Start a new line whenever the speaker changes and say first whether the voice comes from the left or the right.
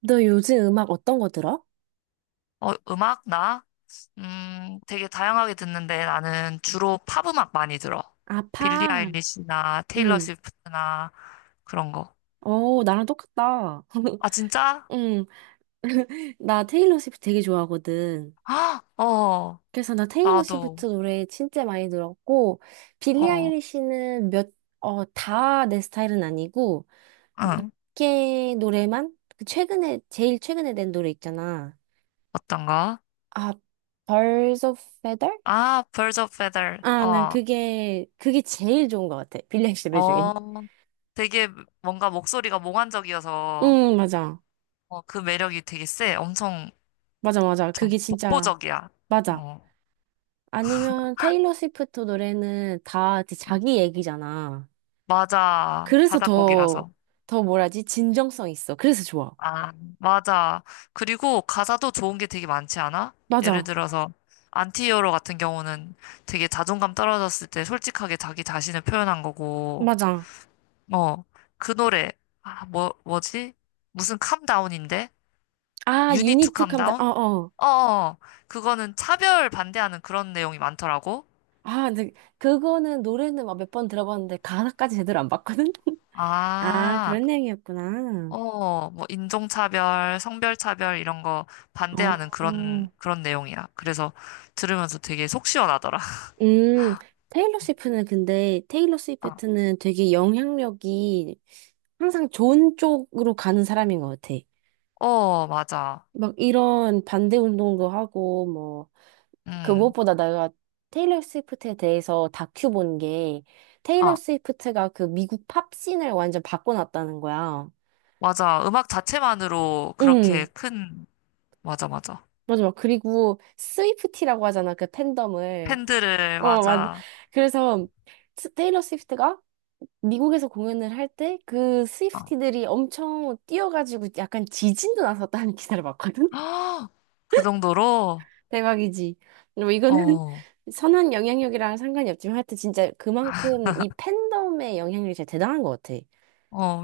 right: 너 요즘 음악 어떤 거 들어?
left: 어, 음악, 나? 되게 다양하게 듣는데 나는 주로 팝 음악 많이 들어.
right: 아,
left: 빌리
right: 팝.
left: 아일리시나 테일러
right: 응.
left: 스위프트나 그런 거.
right: 어, 나랑 똑같다.
left: 아, 진짜?
right: 응. 나 테일러 스위프트 되게 좋아하거든.
left: 아, 어,
right: 그래서 나 테일러
left: 나도,
right: 스위프트 노래 진짜 많이 들었고, 빌리
left: 어,
right: 아일리시는 다 내 스타일은 아니고,
left: 응.
right: 걔 노래만? 제일 최근에 낸 노래 있잖아.
left: 어떤 가
right: 아, Birds of Feather?
left: 아, Birds of Feather.
right: 아, 난
left: 어,
right: 그게 제일 좋은 것 같아. 빌리 아일리시 노래 중에.
left: 어, 되게 뭔가 목소리가 몽환적이어서
right: 응, 맞아.
left: 어, 그 매력이 되게 세. 엄청
right: 맞아, 맞아.
left: 좀
right: 그게 진짜,
left: 독보적이야.
right: 맞아.
left: 어,
right: 아니면 테일러 스위프트 노래는 다 이제 자기 얘기잖아.
left: 맞아.
right: 그래서 더,
left: 자작곡이라서.
right: 더 뭐라지? 진정성 있어. 그래서 좋아.
left: 아, 맞아. 그리고 가사도 좋은 게 되게 많지 않아? 예를
right: 맞아.
left: 들어서 안티히어로 같은 경우는 되게 자존감 떨어졌을 때 솔직하게 자기 자신을 표현한 거고,
right: 맞아.
left: 어, 그 노래, 아, 뭐지? 무슨 캄다운인데?
right: 아,
left: You need to
right: 유니트
left: calm
right: 캄다. 어,
left: down?
right: 어.
left: 어, 어. 그거는 차별 반대하는 그런 내용이 많더라고.
right: 아, 근데 그거는 노래는 막 몇 번 들어봤는데 가사까지 제대로 안 봤거든? 아,
left: 아,
right: 그런 내용이었구나.
left: 어, 뭐 인종차별, 성별차별 이런 거 반대하는
right: 어.
left: 그런 내용이야. 그래서 들으면서 되게 속 시원하더라.
right: 음, 테일러
left: 아,
right: 스위프트는 되게 영향력이 항상 좋은 쪽으로 가는 사람인 것 같아.
left: 어, 맞아.
right: 막 이런 반대 운동도 하고 뭐 그
left: 음,
right: 무엇보다 내가 테일러 스위프트에 대해서 다큐 본 게 테일러
left: 아,
right: 스위프트가 그 미국 팝씬을 완전 바꿔놨다는 거야.
left: 맞아. 음악 자체만으로 그렇게
right: 응,
left: 큰, 맞아, 맞아.
right: 맞아. 막 그리고 스위프티라고 하잖아. 그 팬덤을.
left: 팬들을,
right: 어, 맞.
left: 맞아.
right: 그래서 테일러 스위프트가 미국에서 공연을 할 때 그
left: 아,
right: 스위프티들이 엄청 뛰어가지고 약간 지진도 났었다는 기사를 봤거든.
left: 그 정도로?
right: 대박이지. 뭐
left: 어,
right: 이거는
left: 어,
right: 선한 영향력이랑 상관이 없지만 하여튼 진짜 그만큼 이 팬덤의 영향력이 진짜 대단한 것 같아.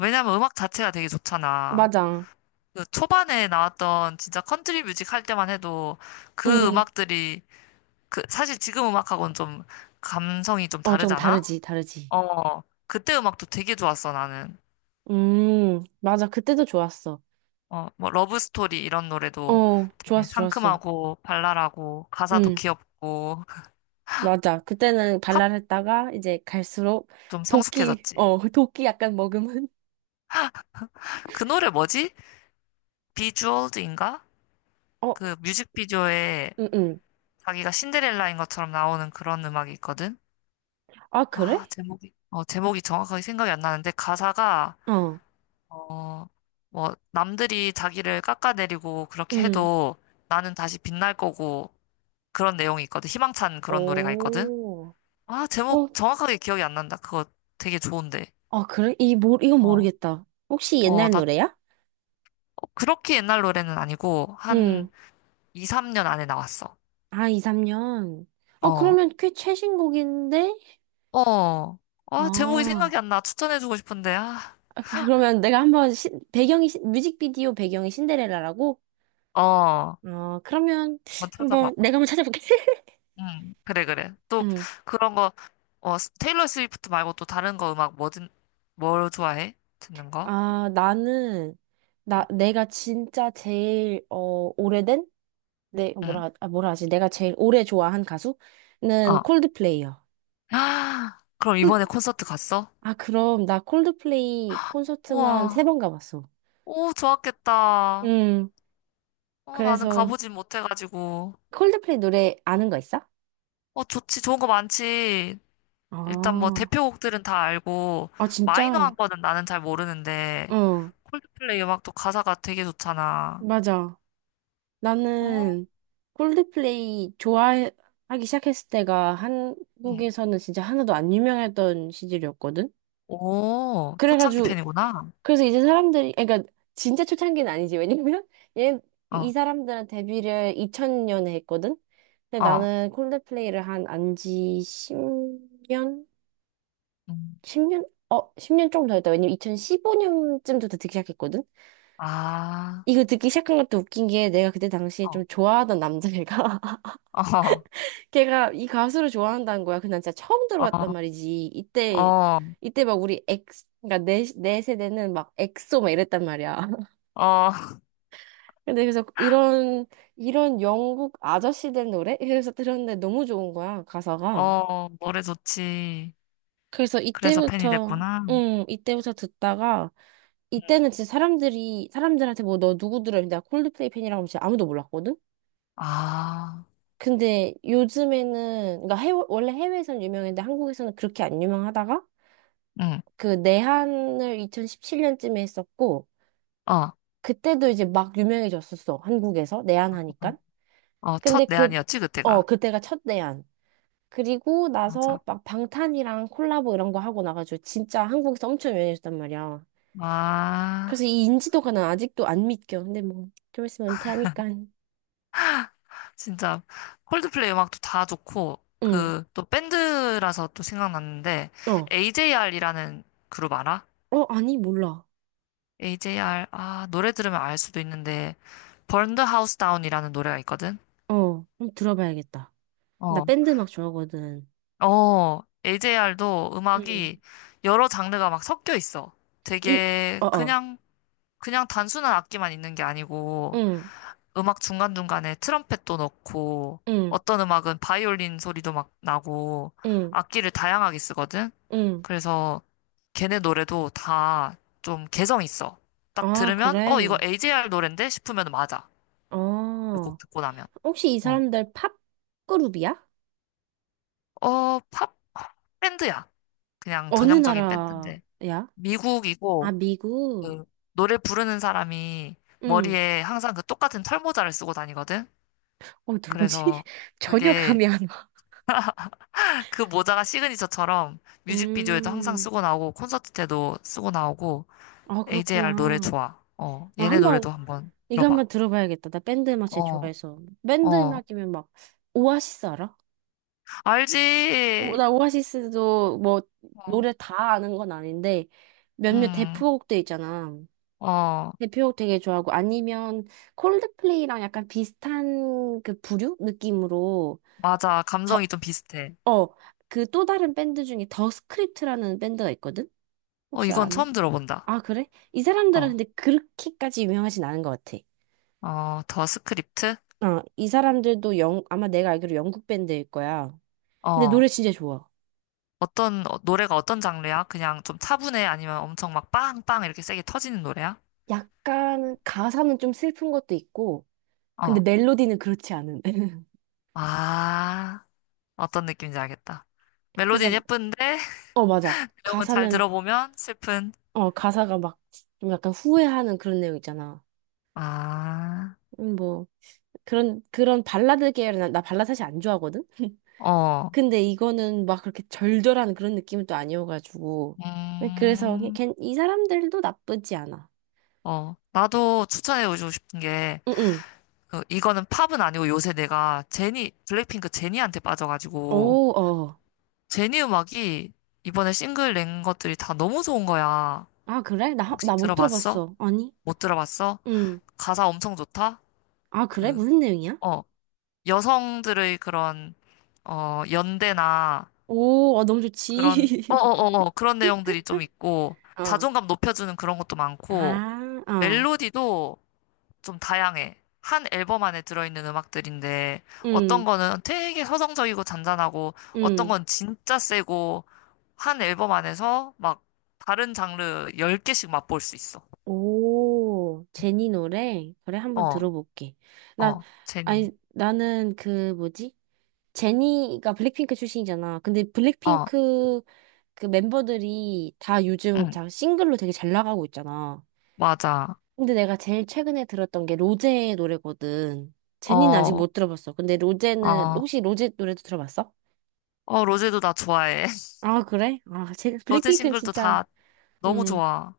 left: 왜냐면 음악 자체가 되게 좋잖아.
right: 맞아.
left: 그 초반에 나왔던 진짜 컨트리 뮤직 할 때만 해도 그
right: 음.
left: 음악들이, 그, 사실 지금 음악하고는 좀 감성이 좀
right: 어, 좀
left: 다르잖아?
right: 다르지, 다르지.
left: 어, 그때 음악도 되게 좋았어, 나는.
right: 맞아. 그때도 좋았어.
left: 어, 뭐 러브 스토리 이런 노래도
right: 어,
left: 되게
right: 좋았어, 좋았어.
left: 상큼하고 발랄하고 가사도
right: 음,
left: 귀엽고
right: 맞아. 그때는
left: 팝
right: 발랄했다가 이제 갈수록
left: 좀
right: 도끼,
left: 성숙해졌지.
right: 어, 도끼 약간 먹으면.
left: 그 노래 뭐지? 비주얼즈인가?
right: 어,
left: 그 뮤직비디오에
right: 음, 음.
left: 자기가 신데렐라인 것처럼 나오는 그런 음악이 있거든.
right: 아,
left: 아,
right: 그래?
left: 제목이 어, 제목이 정확하게 생각이 안 나는데 가사가
right: 어,
left: 어, 뭐 남들이 자기를 깎아내리고 그렇게
right: 음.
left: 해도 나는 다시 빛날 거고 그런 내용이 있거든. 희망찬 그런 노래가 있거든.
right: 오.
left: 아,
right: 어,
left: 제목 정확하게 기억이 안 난다. 그거 되게 좋은데.
right: 아, 그래? 이건
left: 어,
right: 모르겠다. 혹시
left: 어,
right: 옛날
left: 나
right: 노래야?
left: 그렇게 옛날 노래는 아니고, 한
right: 응.
left: 2, 3년 안에 나왔어.
right: 아, 2, 3년. 어,
left: 어,
right: 그러면 꽤 최신곡인데?
left: 어. 아, 제목이 생각이
right: 아,
left: 안 나. 추천해주고 싶은데, 아.
right: 그러면 내가 한번 뮤직비디오 배경이 신데렐라라고?
left: 어,
right: 어, 그러면
left: 한번 찾아봐봐.
right: 한번 내가 한번 찾아볼게.
left: 응, 그래, 그래. 또,
right: 응.
left: 그런 거, 어, 스- 테일러 스위프트 말고 또 다른 거 음악 뭐든, 뭘 좋아해? 듣는 거?
right: 아,
left: 응,
right: 내가 진짜 제일, 어, 오래된? 내, 뭐라,
left: 응,
right: 하- 아, 뭐라 하지? 내가 제일 오래 좋아한 가수는
left: 어.
right: 콜드플레이요.
left: 아, 그럼 이번에
right: 콜-
left: 콘서트 갔어?
right: 아, 그럼 나 콜드플레이 콘서트만 세
left: 우와,
right: 번 가봤어.
left: 오, 좋았겠다.
right: 음,
left: 어, 나는
right: 그래서
left: 가보진 못해가지고.
right: 콜드플레이 노래 아는 거 있어?
left: 어, 좋지. 좋은 거 많지. 일단 뭐
right: 아,
left: 대표곡들은 다 알고,
right: 아,
left: 마이너한
right: 진짜?
left: 거는 나는 잘 모르는데,
right: 어,
left: 콜드플레이 음악도 가사가 되게 좋잖아.
right: 맞아.
left: 어?
right: 나는 콜드플레이 좋아하기 시작했을 때가
left: 응.
right: 한국에서는 진짜 하나도 안 유명했던 시절이었거든?
left: 오, 초창기
right: 그래가지고,
left: 팬이구나.
right: 그래서 이제 사람들이, 그러니까 진짜 초창기는 아니지. 왜냐면, 얘, 이
left: 어,
right: 사람들은 데뷔를 2000년에 했거든? 근데
left: 어.
right: 나는 콜드플레이를 한 안지 10년?
left: 음.
right: 10년? 어, 10년 조금 더 했다. 왜냐면 2015년쯤부터 듣기 시작했거든?
left: 아,
right: 이거 듣기 시작한 것도 웃긴 게 내가 그때 당시에 좀
left: 어,
right: 좋아하던 남자애가
left: 어,
right: 걔가 이 가수를 좋아한다는 거야. 근데 난 진짜 처음
left: 어,
right: 들어봤단 말이지. 이때
left: 어,
right: 이때 막 우리 엑 그러니까 내 세대는 막 엑소 막 이랬단 말이야.
left: 어,
right: 근데 그래서 이런 영국 아저씨들 노래? 그래서 들었는데 너무 좋은 거야, 가사가.
left: 어, 노래 좋지.
right: 그래서
left: 그래서 팬이
right: 이때부터
left: 됐구나.
right: 음, 이때부터 듣다가
left: 응.
right: 이때는 진짜 사람들이 사람들한테 뭐 너 누구 들어? 내가 콜드플레이 팬이라고 하면 진짜 아무도 몰랐거든.
left: 아,
right: 근데 요즘에는, 그러니까 원래 해외에서는 유명했는데 한국에서는 그렇게 안 유명하다가
left: 응,
right: 그 내한을 2017년쯤에 했었고,
left: 어,
right: 그때도 이제 막 유명해졌었어. 한국에서. 내한하니까.
left: 어,
right: 근데
left: 첫 내한이었지, 그때가.
right: 그때가 첫 내한. 그리고
left: 맞아.
right: 나서 막 방탄이랑 콜라보 이런 거 하고 나가지고 진짜 한국에서 엄청 유명해졌단 말이야.
left: 아.
right: 그래서 이 인지도가 난 아직도 안 믿겨. 근데 뭐, 좀 있으면 은퇴하니까.
left: 진짜 콜드플레이 음악도 다 좋고
right: 응.
left: 그 또 밴드라서 또 생각났는데
right: 어.
left: AJR이라는 그룹 알아?
right: 어, 아니, 몰라.
left: AJR 아 노래 들으면 알 수도 있는데 Burn the House Down이라는 노래가 있거든.
right: 어. 한번 들어봐야겠다. 나
left: 어.
right: 밴드 음악 좋아하거든.
left: 어, AJR도
right: 응.
left: 음악이 여러 장르가 막 섞여 있어.
right: 이,
left: 되게
right: 어, 어.
left: 그냥 그냥 단순한 악기만 있는 게 아니고
right: 응,
left: 음악 중간중간에 트럼펫도 넣고,
right: 응,
left: 어떤 음악은 바이올린 소리도 막 나고,
right: 응,
left: 악기를 다양하게 쓰거든?
right: 응.
left: 그래서 걔네 노래도 다 좀 개성 있어. 딱
right: 아,
left: 들으면,
right: 그래.
left: 어, 이거 AJR 노랜데? 싶으면 맞아. 그 곡
right: 어.
left: 듣고 나면.
right: 혹시 이
left: 어,
right: 사람들 팝 그룹이야?
left: 어, 팝? 밴드야. 그냥
right: 어느
left: 전형적인 밴드인데.
right: 나라야? 아,
left: 미국이고,
right: 미국.
left: 그, 노래 부르는 사람이
right: 응.
left: 머리에 항상 그 똑같은 털모자를 쓰고 다니거든?
right: 어, 누구지?
left: 그래서
right: 전혀
left: 그게
right: 감이 안 와.
left: 그 모자가 시그니처처럼 뮤직비디오에도 항상
right: 음.
left: 쓰고 나오고 콘서트 때도 쓰고 나오고
right: 아,
left: AJR 노래
right: 그렇구나.
left: 좋아. 어,
right: 아
left: 얘네
right: 한번,
left: 노래도 한번
right: 이거
left: 들어봐.
right: 한번 들어봐야겠다. 나 밴드 음악 제일
left: 어,
right: 좋아해서. 밴드
left: 어,
right: 음악이면 막, 오아시스 알아? 오,
left: 알지?
right: 나 오아시스도 뭐,
left: 어,
right: 노래 다 아는 건 아닌데, 몇몇
left: 음,
right: 대표곡들 있잖아.
left: 어,
right: 대표곡 되게 좋아하고 아니면 콜드플레이랑 약간 비슷한 그 부류 느낌으로
left: 맞아.
right: 더,
left: 감성이 좀 비슷해.
right: 어, 그 또 다른 밴드 중에 더 스크립트라는 밴드가 있거든?
left: 어,
right: 혹시
left: 이건
right: 아나?
left: 처음 들어본다.
right: 아, 그래? 이 사람들은
left: 어,
right: 근데 그렇게까지 유명하진 않은 것 같아.
left: 어, 더 스크립트?
right: 어, 이 사람들도 아마 내가 알기로 영국 밴드일 거야. 근데
left: 어,
right: 노래 진짜 좋아.
left: 어떤, 어, 노래가 어떤 장르야? 그냥 좀 차분해? 아니면 엄청 막 빵빵 이렇게 세게 터지는 노래야?
right: 약간 가사는 좀 슬픈 것도 있고, 근데
left: 어,
right: 멜로디는 그렇지 않은.
left: 아, 어떤 느낌인지 알겠다.
right: 그래서,
left: 멜로디는 예쁜데
right: 어, 맞아.
left: 내용은 잘 들어보면 슬픈.
right: 가사가 막 좀 약간 후회하는 그런 내용 있잖아.
left: 아,
right: 뭐 그런 발라드 계열은 나 발라드 사실 안 좋아하거든.
left: 어,
right: 근데 이거는 막 그렇게 절절한 그런 느낌은 또 아니어가지고 네, 그래서
left: 음,
right: 이 사람들도 나쁘지 않아.
left: 어. 나도 추천해주고 싶은 게,
right: 응응.
left: 그, 이거는 팝은 아니고 요새 내가 제니, 블랙핑크 제니한테 빠져가지고,
right: 오, 어.
left: 제니 음악이 이번에 싱글 낸 것들이 다 너무 좋은 거야.
right: 아 그래? 나
left: 혹시
right: 나 못
left: 들어봤어?
right: 들어봤어. 아니.
left: 못 들어봤어?
right: 응.
left: 가사 엄청 좋다?
right: 아 그래?
left: 그,
right: 무슨 내용이야?
left: 어, 여성들의 그런, 어, 연대나,
right: 오, 아, 너무
left: 그런,
right: 좋지.
left: 그런 내용들이 좀 있고,
right: 어.
left: 자존감 높여주는 그런 것도 많고,
right: 아, 어.
left: 멜로디도 좀 다양해. 한 앨범 안에 들어있는 음악들인데, 어떤
right: 응,
left: 거는 되게 서정적이고 잔잔하고, 어떤
right: 응.
left: 건 진짜 세고, 한 앨범 안에서 막 다른 장르 열 개씩 맛볼 수 있어.
right: 오, 제니 노래? 그래, 한번
left: 어,
right: 들어볼게. 나,
left: 어, 제니.
right: 아니, 나는 그, 뭐지? 제니가 블랙핑크 출신이잖아. 근데
left: 어,
right: 블랙핑크 그 멤버들이 다 요즘
left: 응,
right: 다 싱글로 되게 잘 나가고 있잖아.
left: 맞아.
right: 근데 내가 제일 최근에 들었던 게 로제의 노래거든. 제니는 아직
left: 어,
right: 못 들어봤어. 근데 로제는
left: 어,
right: 혹시 로제 노래도 들어봤어?
left: 어, 로제도 나 좋아해.
right: 아, 그래? 아, 제
left: 로제
right: 블랙핑크는
left: 싱글도
right: 진짜
left: 다 너무
right: 음.
left: 좋아.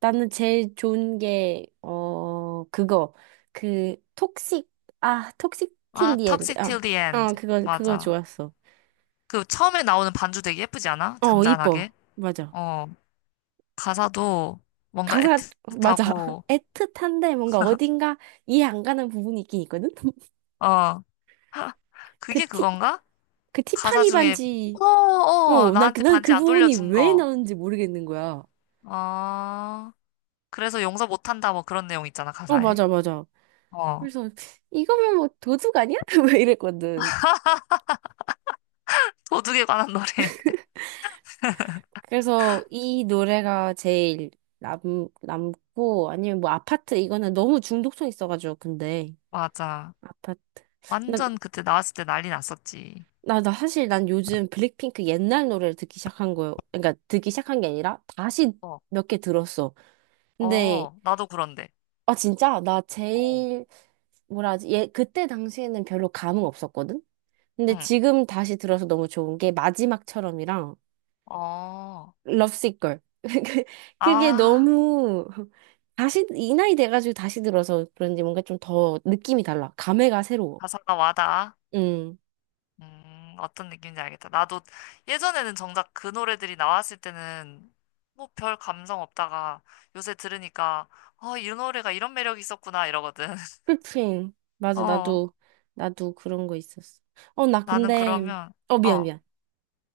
right: 나는 제일 좋은 게 어, 그거. 그 톡식 톡식
left: 아,
right: 틸리엔드.
left: Toxic Till
right: 아,
left: the
right: 어,
left: End.
right: 그거
left: 맞아.
right: 좋았어.
left: 그 처음에 나오는 반주 되게 예쁘지 않아?
right: 어, 이뻐.
left: 잔잔하게.
right: 맞아.
left: 어, 가사도 뭔가
right: 가사 맞아.
left: 애틋하고,
right: 애틋한데 뭔가 어딘가 이해 안 가는 부분이 있긴 있거든.
left: 어,
right: 그
left: 그게
right: 티,
left: 그건가?
right: 그
left: 가사
right: 티파니
left: 중에,
right: 반지.
left: 어, 어,
right: 어, 나,
left: 나한테
right: 난
left: 반지
right: 그
left: 안
right: 부분이
left: 돌려준
right: 왜
left: 거.
right: 나오는지 모르겠는 거야.
left: 어, 그래서 용서 못한다. 뭐 그런 내용 있잖아,
right: 어,
left: 가사에.
right: 맞아, 맞아.
left: 어,
right: 그래서 이거면 뭐 도둑 아니야? 왜 이랬거든.
left: 도둑에 관한 노래.
right: 그래서 이 노래가 제일 남, 남고 아니면 뭐 아파트 이거는 너무 중독성 있어가지고 근데
left: 맞아.
right: 아파트.
left: 완전 그때 나왔을 때 난리 났었지.
right: 나 사실 난 요즘 블랙핑크 옛날 노래를 듣기 시작한 거예요. 그러니까 듣기 시작한 게 아니라 다시
left: 어,
right: 몇 개 들었어. 근데,
left: 어, 나도 그런데.
right: 아, 진짜? 나
left: 어.
right: 제일, 뭐라 하지? 예, 그때 당시에는 별로 감흥 없었거든? 근데
left: 응.
right: 지금 다시 들어서 너무 좋은 게 마지막처럼이랑
left: 어,
right: 럽시c 걸. 그게
left: 아,
right: 너무, 다시, 이 나이 돼가지고 다시 들어서 그런지 뭔가 좀 더 느낌이 달라. 감회가 새로워.
left: 가사가 와닿아.
right: 음.
left: 어떤 느낌인지 알겠다. 나도 예전에는 정작 그 노래들이 나왔을 때는 뭐 별 감성 없다가 요새 들으니까, 어, 이 노래가 이런 매력이 있었구나 이러거든.
right: 풀프림. 맞아,
left: 어,
right: 나도 그런 거 있었어. 어, 나
left: 나는
right: 근데,
left: 그러면,
right: 어, 미안,
left: 어,
right: 미안.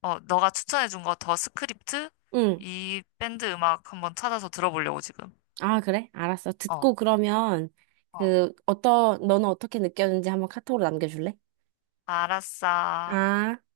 left: 어, 너가 추천해준 거 더 스크립트?
right: 응.
left: 이 밴드 음악 한번 찾아서 들어보려고 지금.
right: 아, 그래? 알았어.
left: 어,
right: 듣고 그러면,
left: 어,
right: 너는 어떻게 느꼈는지 한번 카톡으로 남겨줄래?
left: 알았어.
right: 아.